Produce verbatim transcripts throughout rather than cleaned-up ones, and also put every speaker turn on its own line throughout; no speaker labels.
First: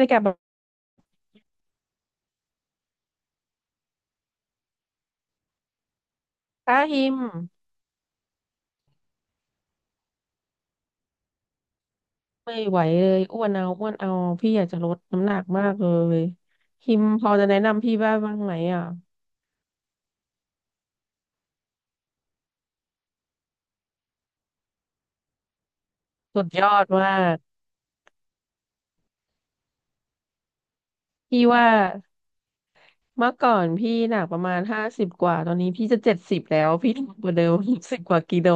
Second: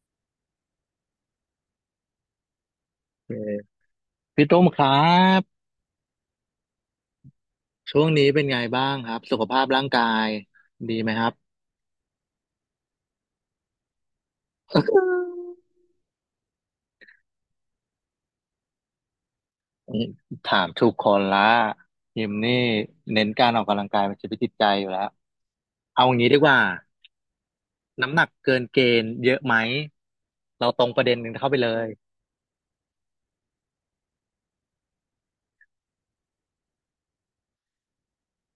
เลยกับแบบ
เออพี่ตุ้มครับ
ป้าฮิม
ช่วงนี้เป็นไงบ้างครับสุขภาพร่างกายดีไหมครับ
ไม่ไหวเลยอ้วนเอาอ้วนเอาพี่อยากจะลดน้ำหนักมากเลยฮิมพอจะแนะนำพี่บ้างบ้างไหมอ่ะ
นี่ถามทุกคนละยิมนี่เน้นการออกกำลังกายเป็นชีวิตจิตใจอยู่แล้วเอาอย่างนี้ดี
สุ
ก
ด
ว่า
ยอดมาก
น้ำหนักเกินเกณฑ์เยอะไหมเราตรงประเด็นหนึ่ง
พี่
เข้าไป
ว่า
เลย
เมื่อก่อนพี่หนักประมาณห้าสิบกว่าตอนนี้พี่จะเจ็ดสิบแล้วพี่หนักกว่าเดิมสิบกว่ากิโล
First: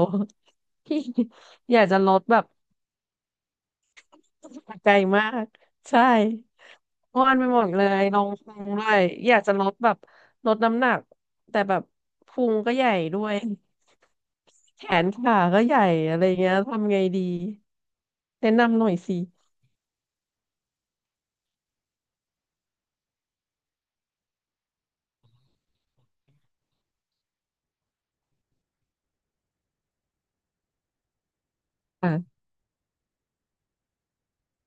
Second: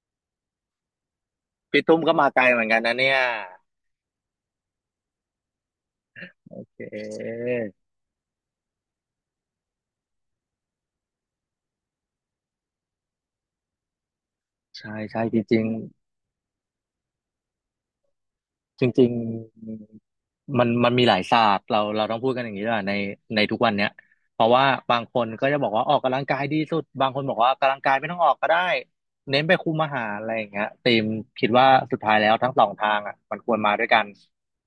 พี่อ
พี่
ยาก
ตุ้
จะ
ม
ล
ก็
ด
มา
แบ
ไกล
บ
เหมือนกันนะเนี่ย
ใจมากใช่อ้วนไป
เออ
หมดเลยลงพุงด้วยอยากจะลดแบบลดน้ำหนักแต่แบบพุงก็ใหญ่ด้วย แข
ใช่
น
ใช่จ
ขา
ริ
ก็
ง
ใหญ่อะไรเงี้ยทำไงดีแนะนำห
จ
น่อย
ริง
สิ
ๆมันมันมีหลายศาสตร์เราเราต้องพูดกันอย่างนี้ด้วยในในทุกวันเนี้ยเพราะว่าบางคนก็จะบอกว่าออกกำลังกายดีสุดบางคนบอกว่ากำลังกายไม่ต้องออกก็ได้เน้นไปคุมอาหารอะไรอย่างเงี้ยตีมคิดว่าสุด
อ่ะ
ท้ายแล้วทั้งสองทางอ่ะมันควรมาด้วยกัน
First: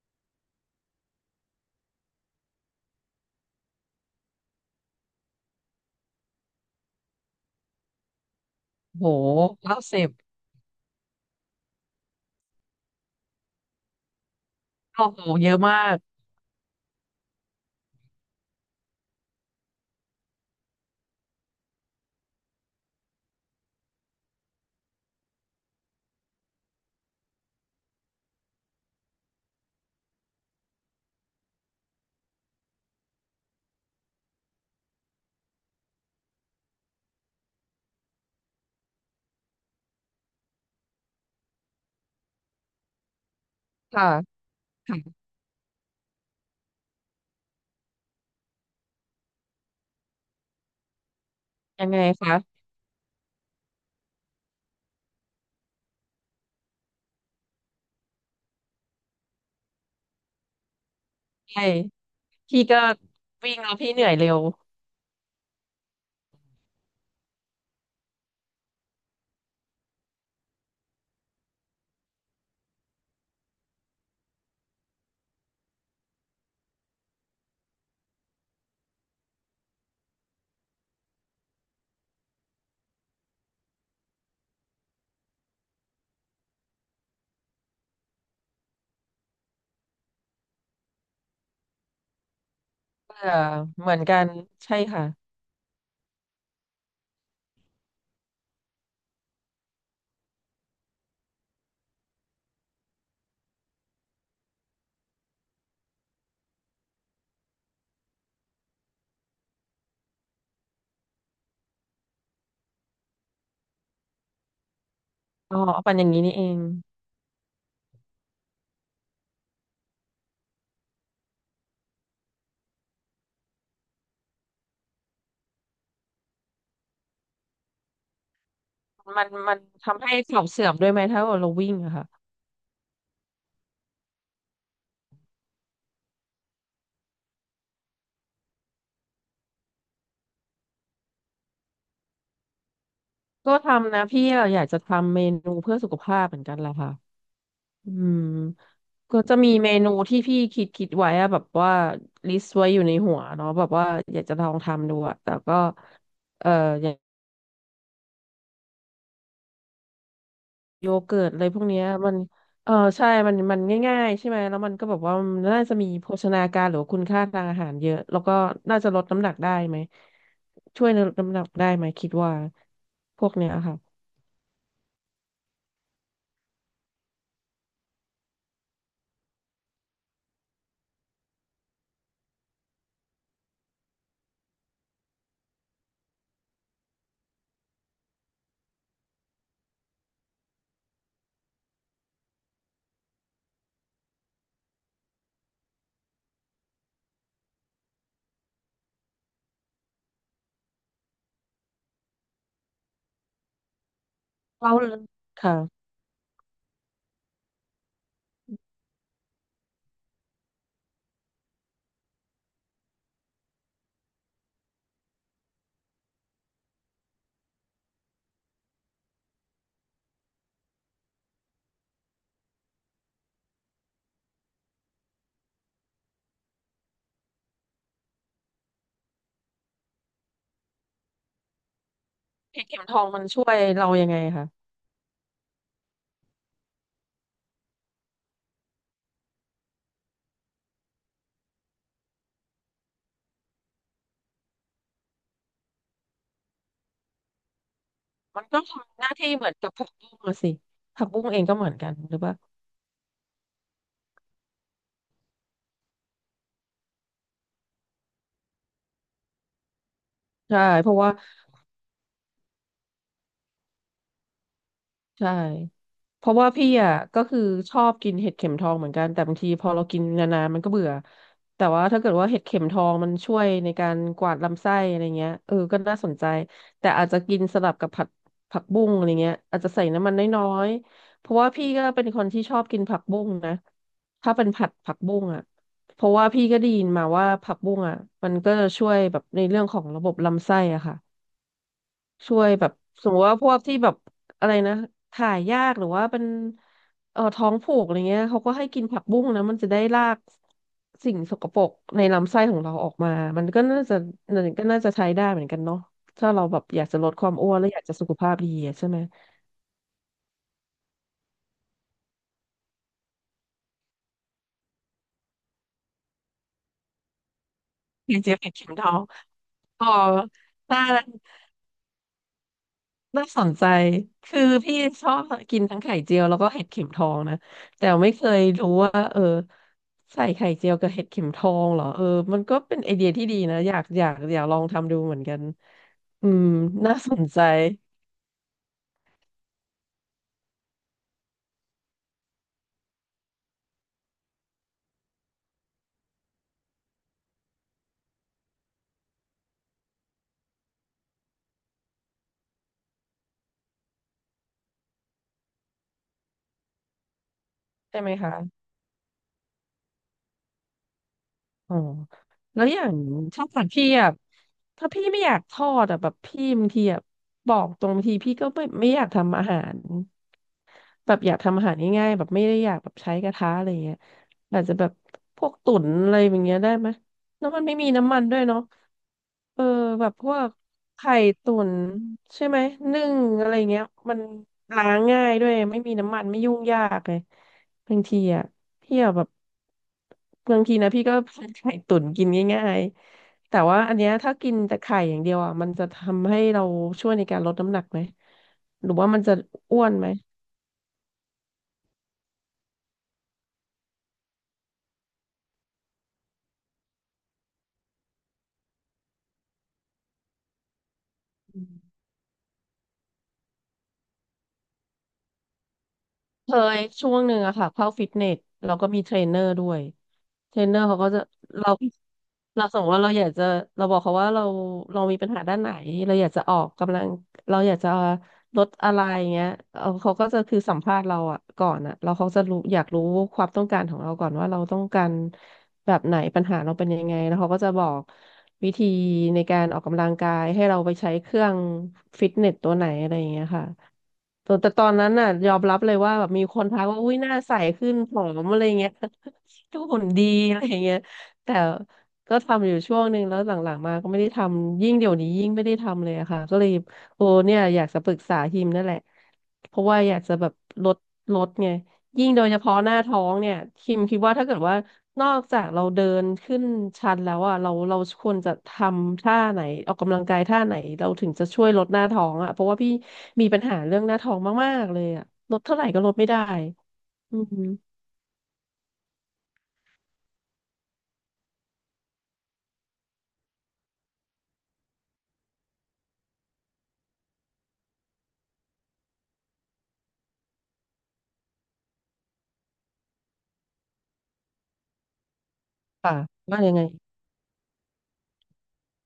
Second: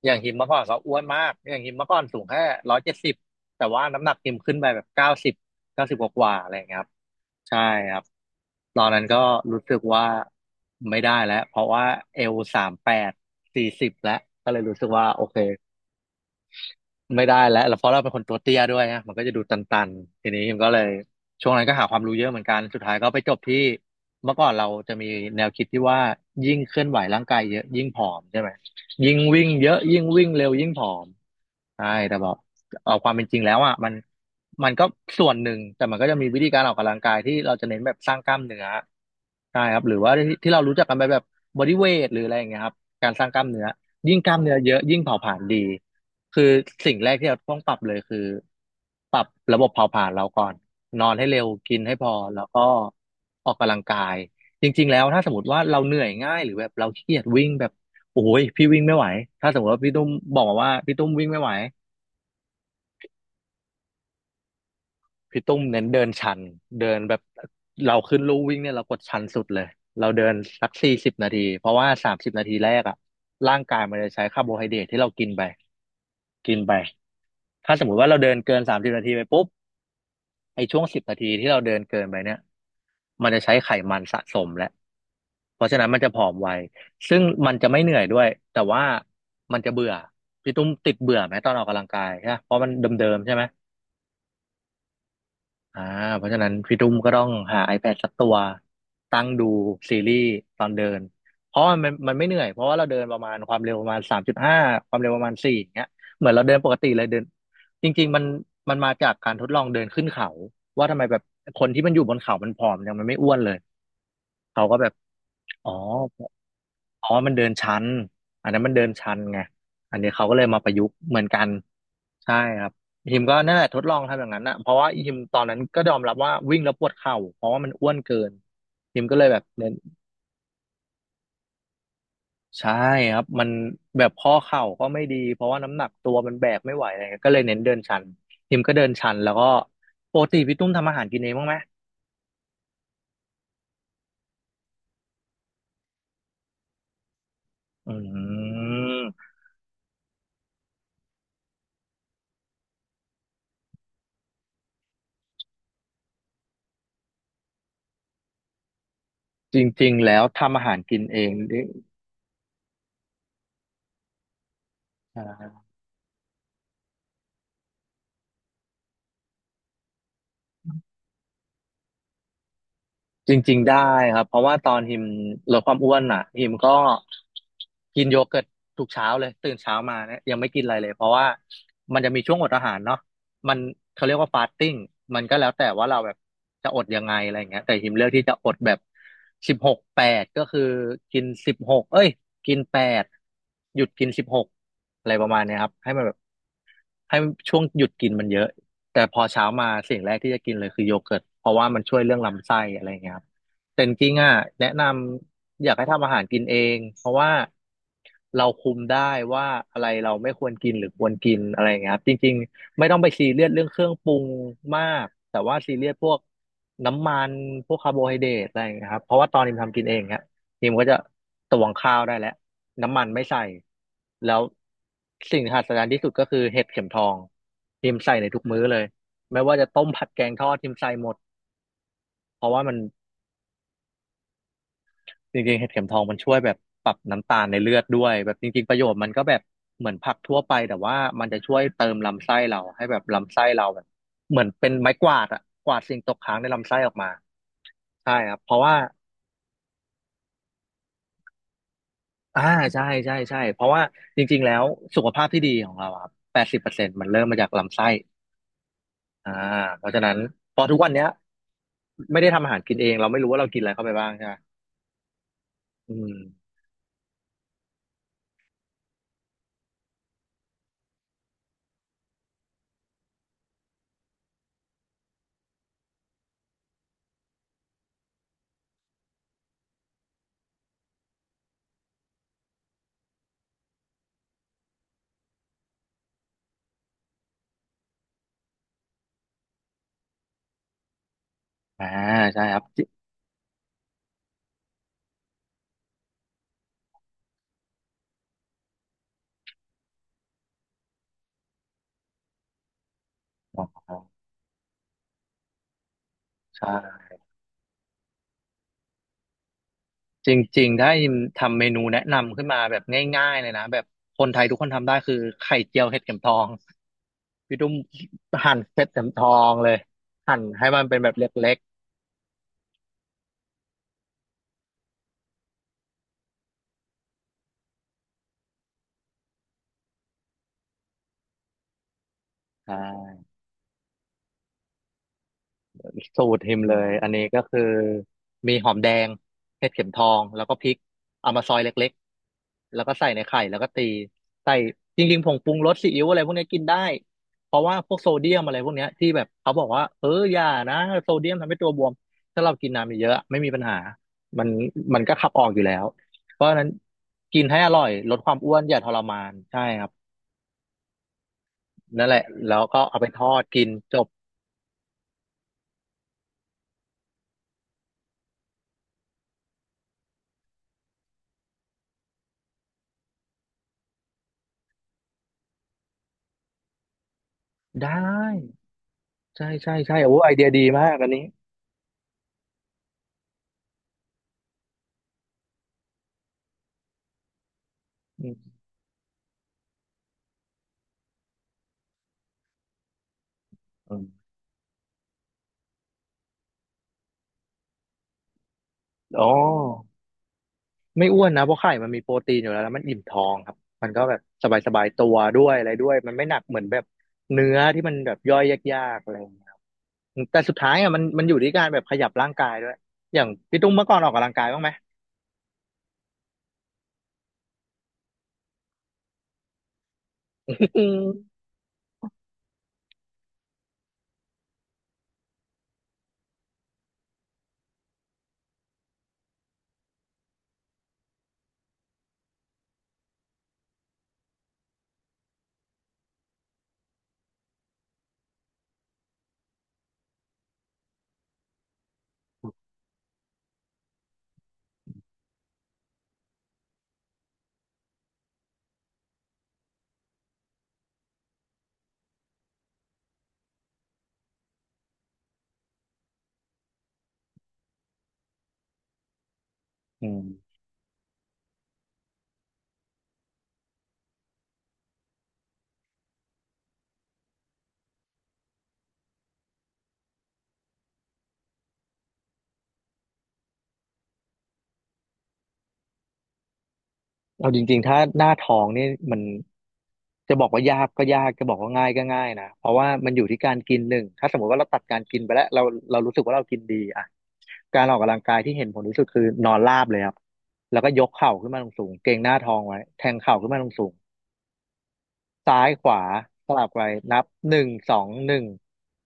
อย่างฮิมเมื่อก่อนก็อ้วนมากอย่างฮิมเมื่อก่อนสูงแค่ร้อยเจ็ดสิบแต่ว่าน้ำหนักฮิมขึ้นไปแบบเก้าสิบเก้าสิบกว่าๆอะไรอย่างเงี้ยครับ ใช่ครับตอนนั้น
โห
ก็รู้สึ
เก้า
ก
สิ
ว่า
บ
ไม่ได้แล้วเพราะว่าเอลสามแปดสี่สิบแล้วก็เลยรู้สึก
โอ้
ว่า
โห
โอเค
เยอะมาก
ไม่ได้แล้วแล้วเพราะเราเป็นคนตัวเตี้ยด้วยนะมันก็จะดูตันๆทีนี้มันก็เลยช่วงนั้นก็หาความรู้เยอะเหมือนกันสุดท้ายก็ไปจบที่เมื่อก่อนเราจะมีแนวคิดที่ว่ายิ่งเคลื่อนไหวร่างกายเยอะยิ่งผอมใช่ไหมยิ่งวิ่งเยอะยิ่งวิ่งเร็วยิ่งผอมใช่แต่บอกเอาความเป็นจริงแล้วอ่ะมันมันก็ส่วนหนึ่งแต่มันก็จะมีวิธีการออกกำลังกายที่เราจะเน้นแบบสร้างกล้ามเนื้อ ใช่ครับหรือว่าที่ที่เรารู้จักกันไปแบบบอดี้เวทหรืออะไรอย่างเงี้ยครับการสร้างกล้ามเนื้อ
ค่ะ
ยิ่งกล้ามเนื้อเยอะยิ่งเผา
ค่ะ
ผลาญดีคือสิ่งแรกที่เราต้องปรับเลยคือปรับระบบเผาผลาญเราก่อนนอนให้เร็วกิน
ยัง
ให้
ไง
พอแล้วก็
คะ
ออกกำลังกายจริงๆแล้วถ้าสมมติว่าเราเหนื่อยง่ายหรือแบบเราขี้เกียจวิ่งแบบโอ้ยพี่วิ่งไม่ไหวถ้าสมมติว่าพี่ตุ้มบอกมาว่าพี่ตุ้มวิ่งไม่ไหว
ใช่พี่ก็วิ่งแล้วพี่เหนื่อยเร็ว
พี่ตุ้มเน้นเดินชันเดินแบบเราขึ้นลู่วิ่งเนี่ยเรากดชันสุดเลยเราเดินสักสี่สิบนาทีเพราะว่าสามสิบนาทีแรกอะร่างกายมันจะใช้คาร์โบไฮเดรตที่เรากินไปกินไปถ้าสมมุติว่าเราเดินเกินสามสิบนาทีไปปุ๊บไอช่วงสิบนาทีที่เราเดินเกินไปเนี่ยมันจะใช้ไขมันสะสมแล้วเพราะฉะนั้นมันจะผอมไวซึ่งมันจะไม่เหนื่อยด้วยแต่ว่ามันจะเบื่อพี่ตุ้มติดเบื่อไหมตอนออกกำลังกายใช่ปะเพราะมันเดิ
เอ
มๆ
อ
ใช่ไหม
เหมือนกันใช่ค่ะ
อ่าเพราะฉะนั้นพี่ตุ้มก็ต้องหา iPad สักตัวตั้งดูซีรีส์ตอนเดินเพราะมันมันไม่เหนื่อยเพราะว่าเราเดินประมาณความเร็วประมาณสามจุดห้าความเร็วประมาณสี่อย่างเงี้ยเหมือนเราเดินปกติเลยเดินจริงๆมันมันมาจากการทดลองเดินขึ้นเขาว่าทำไมแบบคนที่มันอยู่บนเขามันผอมยังมันไม่อ้วนเลยเขาก็แบบ
อ๋อ
อ๋อ
เอาปั่นอย่างนี้นี่เอง
อ๋อมันเดินชันอันนั้นมันเดินชันไงอันนี้เขาก็เลยมาประยุกต์เหมือนกัน ใช่ครับอีฮิมก็นั่นแหละทดลองทำอย่างนั้นนะเพราะว่าอีฮิมตอนนั้นก็ยอมรับว่าวิ่งแล้วปวดเข่าเพราะว่ามันอ้วนเกินอีฮิมก็
มั
เล
น
ยแบบ
มัน
เน้น
ทำให้เข่าเสื่อมด้วยไหมถ้าเราวิ่งอะค่ะ
ใช่ครับมันแบบข้อเข่าก็ไม่ดีเพราะว่าน้ำหนักตัวมันแบกไม่ไหวอะไรเงี้ยก็เลยเน้นเดินชันอีฮิมก็เดินชันแล้วก็ปกติพี่ตุ้มทำอาหารกินเองบ้างไหม
ก็ทำนะพี่อะอยากจะทำเมนูเพื่อสุขภาพเหมือนกันแหละค่ะ
อ
อืม
ื
ก็
ม
จะมีเมนูที่พี่คิดคิดไว้อะแบบว่าลิสต์ไว้อยู่ในหัวเนาะแบบว่าอยากจะลองทำดูอะแต่ก็เอ่ออย่าง
จริงๆแล้วทำอาหาร
โย
กิน
เกิ
เอ
ร์ต
ง
อะไรพ
ดิ
วกเนี้ยมันเออใช่มันมันง่ายๆใช่ไหมแล้วมันก็แบบว่า
ใช
มันน่า
่
จะมีโภชนาการหรือว่าคุณค่าทางอาหารเยอะแล้วก็น่าจะลดน้ำหนักได้ไหมช่วยลดน้ำหนักได้ไหมคิดว่าพว
จ
กเนี้ย
ริงๆ
ค่ะ
ได้ครับเพราะว่าตอนฮิมลดความอ้วนอ่ะฮิมก็กินโยเกิร์ตทุกเช้าเลยตื่นเช้ามาเนี่ยยังไม่กินอะไรเลยเพราะว่ามันจะมีช่วงอดอาหารเนาะมันเขาเรียกว่าฟาสติ้งมันก็แล้วแต่ว่าเราแบบจะอดยังไงอะไรอย่างเงี้ยแต่ฮิมเลือกที่จะอดแบบสิบหกแปดก็คือกินสิบหกเอ้ยกินแปดหยุดกินสิบหกอะไรประมาณเนี้ยครับให้มันแบบ ให้ช่วงหยุดกินมันเยอะแต่พอเช้ามาสิ่งแรกที่จะกินเลยคือโยเกิร์ตเพราะว่ามันช่วยเรื่องลำไส้อะไรเงี้ยครับแต่จริงๆอ่ะแนะ
เรา
นำอยาก
ค่ะ
ให้ทำอาหารกินเองเพราะว่าเราคุมได้ว่าอะไรเราไม่ควรกินหรือควรกินอะไรเงี้ยครับจริงๆไม่ต้องไปซีเรียสเรื่องเครื่องปรุงมากแต่ว่าซีเรียสพวกน้ำมันพวกคาร์โบไฮเดรตอะไรเงี้ยครับเพราะว่าตอนนี้ทำกินเองเน ทีมก็จะตวงข้าวได้แล้วน้ำมันไม่ใส่แล้วสิ่งที่หัศจรรย์ที่สุดก็คือเห็ดเข็มทองทีมใส่ในทุกมื้อเลยไม่ว่าจะต้มผัดแกงทอดทีมใส่หมดเพราะว่า
เห็ด
มัน
เข็มทองมันช่วยเรายังไงคะ
จริงๆเห็ดเข็มทองมันช่วยแบบปรับน้ำตาลในเลือดด้วยแบบจริงๆประโยชน์มันก็แบบเหมือนผักทั่วไปแต่ว่ามันจะช่วยเติมลำไส้เราให้แบบลำไส้เราแบบเหมือนเป็นไม้กวาดอะกวาดสิ่งตกค้างในลำไส้ออกมาใช่ครับ
มัน
เพ
ก็
ราะว่า
ทำหน้าที่เหมือนกับผักบุ้งอะสิผักบุ้งเองก็เหมือนกันหรือเปล่า
อ่าใช่ใช่ใช่เพราะว่าจริงๆแล้วสุขภาพที่ดีของเราอะครับแปดสิบเปอร์เซ็นต์มันเริ่มมาจากลำไส้อ่าเพราะฉะนั้นพ
ใช่
อทุก
เพ
วัน
ราะ
เนี้ย
ว่า
ไม่ได้ทำอาหารกินเองเราไม่รู้ว่าเรากินอะไรเข้าไปบ้างใช่ไหม
ใช่
อืม
เพราะว่าพี่อ่ะก็คือชอบกินเห็ดเข็มทองเหมือนกันแต่บางทีพอเรากินนานๆมันก็เบื่อแต่ว่าถ้าเกิดว่าเห็ดเข็มทองมันช่วยในการกวาดลำไส้อะไรเงี้ยเออก็น่าสนใจแต่อาจจะกินสลับกับผัดผักบุ้งอะไรเงี้ยอาจจะใส่น้ำมันน้อยๆเพราะว่าพี่ก็เป็นคนที่ชอบกินผักบุ้งนะถ้าเป็นผัดผักบุ้งอ่ะเพราะว่าพี่ก็ได้ยินมาว่าผักบุ้งอ่ะมันก็ช่วยแบบในเรื่องของระบบลำไส้อ่ะค่ะ
อ่า
ช่
ใช่
วย
ครับ
แบบ
จิ
สมมติว่าพวกที่แบบอะไรนะถ่ายยากหรือว่าเป็นเอ่อท้องผูกอะไรเงี้ยเขาก็ให้กินผักบุ้งนะมันจะได้ลากสิ่งสกปรกในลำไส้ของเราออกมามัน
อ๋
ก็น่า
อ
จะมันก็น่าจะใช้ได้เหมือนกันเนาะถ้าเราแบ
ใ
บอยากจะล
ช่
ดความอ้วนและอยากจะสุขภาพดีอะใช่ไหม
จริงๆถ้าอิมทำเมนูแนะนำขึ้นมาแบบง่ายๆเลยนะแบบคนไทยทุกคนทำได้คือไข่เจียวเห็ดเข็มทองพี่ตุ้ม
อยาจะเป็น
หั่น
เข็มท
เห็ด
อ
เข็
ง
มทองเลย
อ๋อ
หั่นให้
ได้
มันเป็นแบบเล็ก
น่าสนใจ คือพี่ชอบกินทั้งไข่เจียวแล้วก็เห็ดเข็มทองนะ แต่ไม่เคยรู้ว่าเออใส่ไข่เจียวกับเห็ดเข็มทองเหรอเออมันก็
ๆอ
เป็นไอเดีย
่า
ที่ดีนะอยากอยากอยากลองทำดูเหมือนกัน
สู
อื
ตร
ม
หิมเลย
น่า
อัน
ส
นี้
น
ก็
ใจ
คือมีหอมแดงเห็ดเข็มทองแล้วก็พริกเอามาซอยเล็กๆแล้วก็ใส่ในไข่แล้วก็ตีใส่จริงๆผงปรุงรสซีอิ๊วอะไรพวกนี้กินได้เพราะว่าพวกโซเดียมอะไรพวกเนี้ยที่แบบเขาบอกว่าเอออย่านะโซเดียมทำให้ตัวบวมถ้าเรากินน้ำเยอะๆไม่มีปัญหามันมันก็ขับออกอยู่แล้วเพราะฉะนั้นกินให้อร่อย
ใช่ไหม
ลดความอ้ว
คะ
นอย่าทรมานใช่ครับ
อ๋อ
นั่นแหละแล้
แล้
ว
วอ
ก็
ย่าง
เอาไปทอด
ช้างสั
กิ
ต
น
พี่
จบ
อ่ะถ้าพี่ไม่อยากทอดอ่ะแบบพี่บางทีอ่ะบอกตรงบางทีพี่ก็ไม่ไม่อยากทำอาหารแบบอยากทำอาหารง่ายๆแบบไม่ได้อยากแบบใช้กระทะอะไรเงี้ยอาจจะแบบพวกตุ๋นอะไรอย่างเงี้ยได้ไหมแล้วมันไม่มี
ได้
น้ำมันด้วยเนาะ
ใช่
เออ
ใช่ใช่
แบ
โอ้
บพ
ไอ
ว
เดีย
ก
ดีมากอัน
ไข่
นี้
ตุ๋นใช่ไหมนึ่งอะไรเงี้ยมันล้างง่ายด้วยไม่มีน้ำมันไม่ยุ่งยากเลย บางที
อื
อ่ะ
ม
พี่อะแบบบางทีนะพี่ก็ ผัดไข่ตุ๋นกินง่ายๆแต่ว่าอั
อื
นเนี้ย
ม
ถ้ากินแต่ไข่อย่างเดียวอ่ะมันจะทำให้เราช่วยในการลดน้ำหนักไหมหรือว่ามั
อ๋
น
อ
จะอ้วนไหม
ไม่อ้วนนะเพราะไข่มันมีโปรตีนอยู่แล้วแล้วมันอิ่มท้องครับมันก็แบบสบายสบายตัวด้วยอะไรด้วยมันไม่หนักเหมือนแบบเนื้อที่มันแบบย่อยยากๆอะไรอย่างเงี้ยครับแต่สุดท้ายอ่ะมันมันอยู่ที่การแบบขยับร่างกายด้วยอย่างพี่ตุ้มเมื่อก่อนออกกำลังกายบ้างไหม
เคยช่วงหนึ่งอะค่ะเข้าฟิตเนสเราก็มีเทรนเนอร์ด้วยเทรนเน อ
อื
ร์เขา
ม
ก็จะเราเราสมมติว่าเราอยากจะเราบอกเขาว่าเราเรามีปัญหาด้านไหนเราอยากจะออกกำลังเราอยากจะลดอะไรเงี้ยเอาเขาก็จะคือสัมภาษณ์เราอะก่อนอะเราเขาจะรู้อยากรู้ความต้องการของเราก่อนว่าเราต้องการแบบไหนปัญหาเราเป็นยังไงแล้วเขาก็จะบอกวิธีในการออกกำลังกายให้เราไปใช้เครื่องฟิตเนสตัวไหนอะไรอย่างเงี้ยค่ะ แต่แต่ตอนนั้นน่ะยอมรับเลยว่าแบบมีคนทักว่าอุ้ยหน้าใสขึ้นผอมอะไรเงี้ย ดูหุ่นดีอะไรเงี้ยแต่ก็ทำอยู่ช่วงหนึ่งแล้วหลังๆมาก็ไม่ได้ทำยิ่งเดี๋ยวนี้ยิ่งไม่ได้ทำเลยอะค่ะก็เลยโอ้เนี่ยอยากจะปรึกษาฮิมนั่นแหละเพราะว่าอยากจะแบบลดลดไงยิ่งโดยเฉพาะหน้าท้องเนี่ยฮิมคิดว่าถ้าเกิดว่า นอกจากเราเดินขึ้นชันแล้วอ่ะเราเราควรจะทำท่าไหนออกกำลังกายท่าไหนเราถึงจะช่วยลดหน้าท้องอ่ะเพราะว่าพี่มีปัญหาเรื่องหน้าท้องมากๆเลยอ่ะลดเท่าไหร่ก็ลดไม่ได้อื
เอา
ม
จริงๆถ้าหน้าท้องนี่มันจะบอกว่ายากก็ยากจะบอกว่าง่ายก็ง่ายนะเพราะว่ามันอยู่ที่การกินหนึ่งถ้าสมมติว่าเราตัดการกินไปแล้วเราเรารู้สึกว่าเรากินดีอ่ะ การออกกำลังกายที่เห็นผลที่สุดคือนอนราบเลยครับ แล้วก็ยกเข่าขึ้นมาลงสูงเกร็งหน้าท้องไว้แทงเข่าขึ้นมาลงสูงซ้ายขวา
ค่ะ
ส
ว่า
ลับ
ยัง
ไป
ไง
นับหนึ่งสองหนึ่ง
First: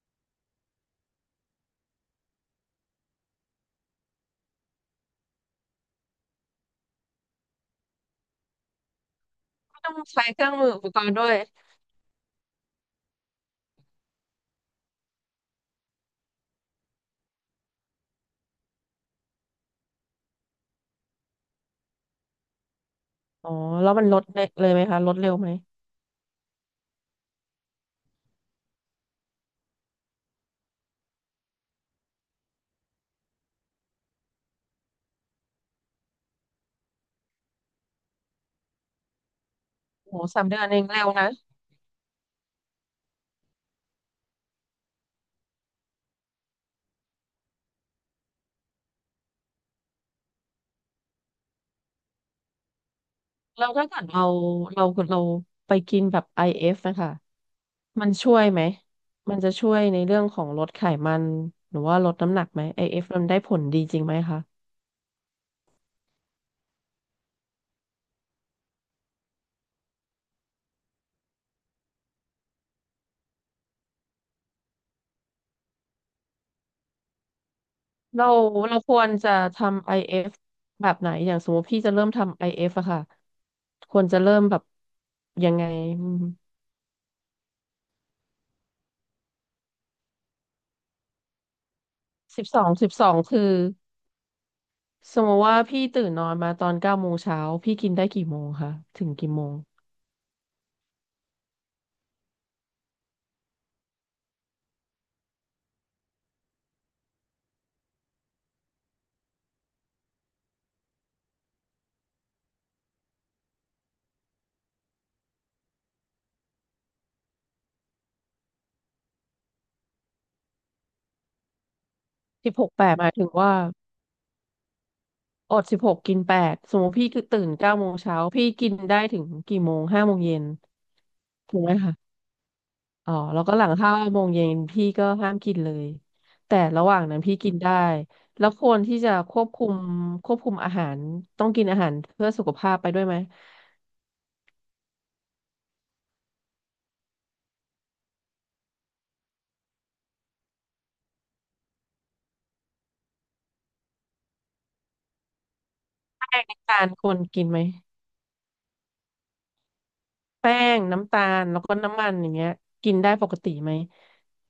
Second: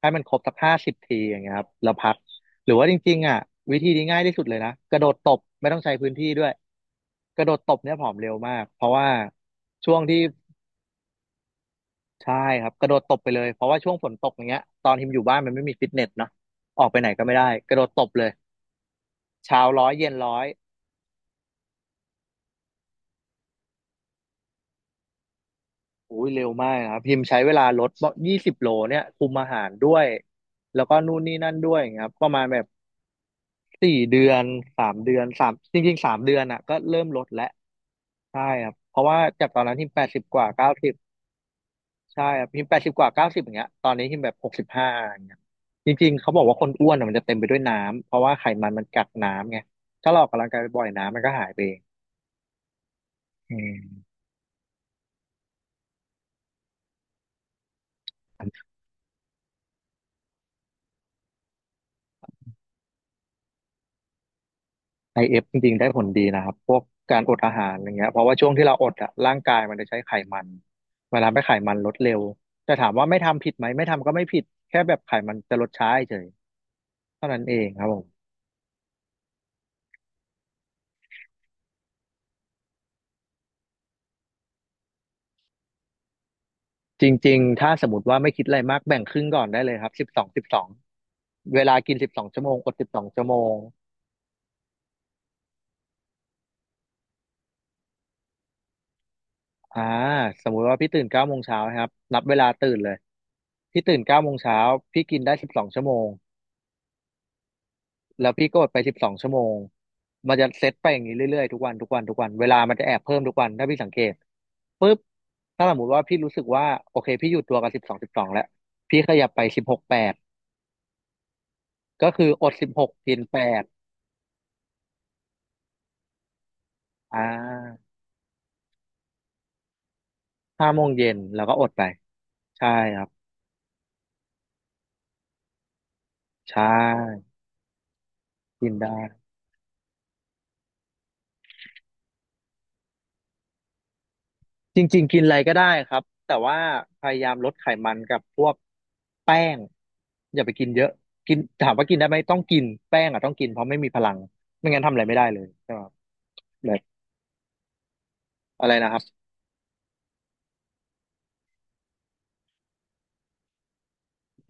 ให้มันครบสักห้าสิบทีอย่างเงี้ยครับแล้วพักหรือว่าจริงๆอ่ะวิธีนี้ง่ายที่สุดเลยนะกระโดดตบไม่ต้องใช้พื้นที่ด้วยกระโดดตบเนี่ยผอมเร็วมากเพราะว่า
ไม่ต้
ช่
อ
ว
ง
งที่
ใช้เครื่องมืออุปกรณ์ด้วย
ใช่ครับกระโดดตบไปเลยเพราะว่าช่วงฝนตกอย่างเงี้ยตอนทิมอยู่บ้านมันไม่มีฟิตเนสเนาะออกไปไหนก็ไม่ได้กระโดดตบเลยเช้าร้อยเย็นร้อย
อ๋อแล้วมันลดเลยไหมคะลดเร็วไหม
อุ้ยเร็วมากนะครับพิมพ์ใช้เวลาลดยี่สิบโลเนี่ยคุมอาหารด้วยแล้วก็นู่นนี่นั่นด้วยอย่างเงี้ยครับประมาณแบบสี่เดือนสามเดือนสามจริงๆสามเดือนอ่ะก็เริ่มลดแล้วใช่ครับเพราะว่าจากตอนนั้นพิมแปด
โห
สิบก
สาม
ว่า
เดือน
เก้า
เอง
สิบ
เร็วนะ
ใช่ครับพิมแปดสิบกว่าเก้าสิบอย่างเงี้ยตอนนี้พิมแบบหกสิบห้าอย่างเงี้ยจริงๆเขาบอกว่าคนอ้วนอ่ะมันจะเต็มไปด้วยน้ำเพราะว่าไขมันมันกักน้ำไงถ้าเราออกกำลังกายบ่อยๆน้ำมันก็หายไปเองอื
แล้ว
ม
ถ้าเกิดเราเราเราไปกินแบบ ไอ เอฟ นะคะมันช่วยไหมมันจะช่วยในเรื่องของลดไขมันหรือว่าลดน้ำหนักไหม i ฟมันได้ผลดีจริงไหมคะ
ไอ เอฟ จริงๆได้ผลดีนะครับพวกการอดอาหารอย่างเงี้ยเพราะว่าช่วงที่เราอดอะร่างกายมันจะใช้ไขมันเวลาไมไขมันลดเร็วแต่ถามว่าไม่ทำผิดไหมไม่ทำก็ไม่ผิดแค่แบบไขมันจะลดช้าเฉยเท่านั้นเองครับผม
เราเราควรจะทำ ไอ เอฟ แบบไหนอย่างสมมติพี่จะเริ่มทำ ไอ เอฟ อเอฟอะค่ะควรจะเริ่มแบบยังไง
จริงๆถ้าสมมติว่าไม่คิดอะไรมากแบ่งครึ่งก่อนได้เลยครับสิบสองสิบสองเวลากินสิบสองชั่
สิ
ว
บ
โมง
สอ
อ
ง
ดสิ
สิ
บ
บ
สอ
ส
ง
อง
ชั่วโม
คือ
ง
สมมติว่าพี่ตื่นนอนมาตอนเก้าโมงเช้าพี่กินได้กี่โมงคะถึงกี่โมง
อ่าสมมุติว่าพี่ตื่นเก้าโมงเช้าครับนับเวลาตื่นเลยพี่ตื่นเก้าโมงเช้าพี่กินได้สิบสองชั่วโมง แล้วพี่ก็อดไปสิบสองชั่วโมง มันจะเซตไปอย่างนี้เรื่อยๆ ทุกวัน ทุกวัน ทุกวัน เวลามันจะแอบเพิ่มทุกวัน ถ้าพี่สังเกตปุ๊บถ้าสมมติว่าพี่รู้สึกว่า โอเค พี่อยู่ตัวกับสิบสองสิบสองแล้ว พี่ขยับไปสิบหกแปดก็คืออ
สิ
ด
บห
สิบ
ก
ห
แป
ก
ดหมาย
กิน
ถึง
แป
ว่า
ด
อดสิบหกกินแปดสมมติพี่
อ่
ตื่นเก้าโม
า
งเช้าพี่กินได้ถึงกี่โมงห้าโมงเย็น
ห้าโมงเย็น แล้วก็
ถู
อ
กไห
ด
ม
ไป
คะ
ใช่ครับ
อ๋อแล้วก็หลังห้าโมงเย็นพี่ก็ห้ามกินเลย
ใช
แต่ระหว่างนั้น
่
พี่กินได้แล้วค
กิน
วร
ได้
ที่จะควบคุมควบคุมอาหารต้องกินอาหารเพื่อสุขภาพไปด้วยไหม
จริงๆกินอะไรก็ได้ครับแต่ว่าพยายามลดไขมันกับพวกแป้งอย่าไปกินเยอะกินถามว่ากินได้ไหมต้องกินแป้งอ่ะต้องกินเพราะไม่มีพลังไม่งั้นทำอะไรไม่ได้เลยใช่ไหมครับ
น้ำ
แบบ
ตาลควรกินไหม
อะไรนะครับ
แป้งน้ำตาลแล้วก็น้ำมันอย่างเงี้ยกินได้ปกติไหม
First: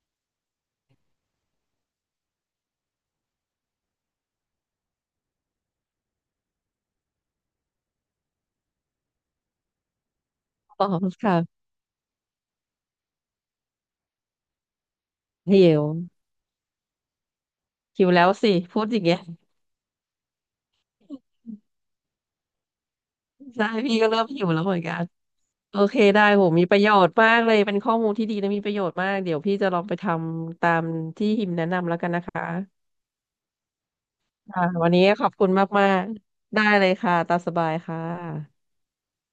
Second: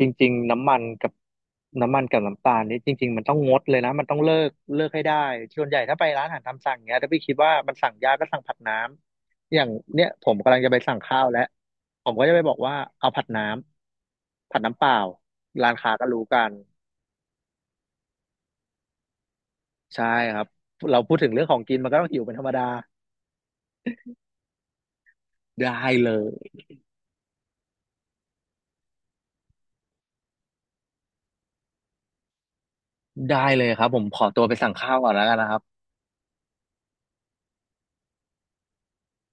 จริงๆน้ำมันกับน้ำมันกับน้ำตาลนี่จริงๆมันต้องงดเลยนะมันต้องเลิกเลิกให้ได้ส่วนใหญ่ถ้าไปร้านอาหารตามสั่งเนี้ยถ้าพี่คิดว่ามันสั่งยากก็สั่งผัดน้ำอย่างเนี้ยผมกำลังจะไป
อ๋อ
สั่งข้าว
ค่ะ
แล้วผมก็จะไปบอกว่าเอาผัดน้ำผัดน้ำเปล่า
หิ
ร้าน
ว
ค้าก็รู้กัน
หิวแล้วสิพูดอย่างเงี้ย
ใช่ครับเราพูดถึงเรื่องของกินมันก็ต้องหิวเป็นธรรมดา
ใช่พี่ก็เริ่มหิวแล้วเหมือนกัน
ได้
โอเค
เล
ได้โห
ย
มีประโยชน์มากเลยเป็นข้อมูลที่ดีและมีประโยชน์มากเดี๋ยวพี่จะลองไปทำตามที่หิมแนะนำแล้วกันนะคะ
ได้เลยครับผมขอตัวไป
ค่ะ
สั่ง
วัน
ข้าว
นี้
ก่อนแล้
ข
ว
อบ
กัน
คุ
นะ
ณ
ครับ
มากๆได้เลยค่ะตามสบายค่ะ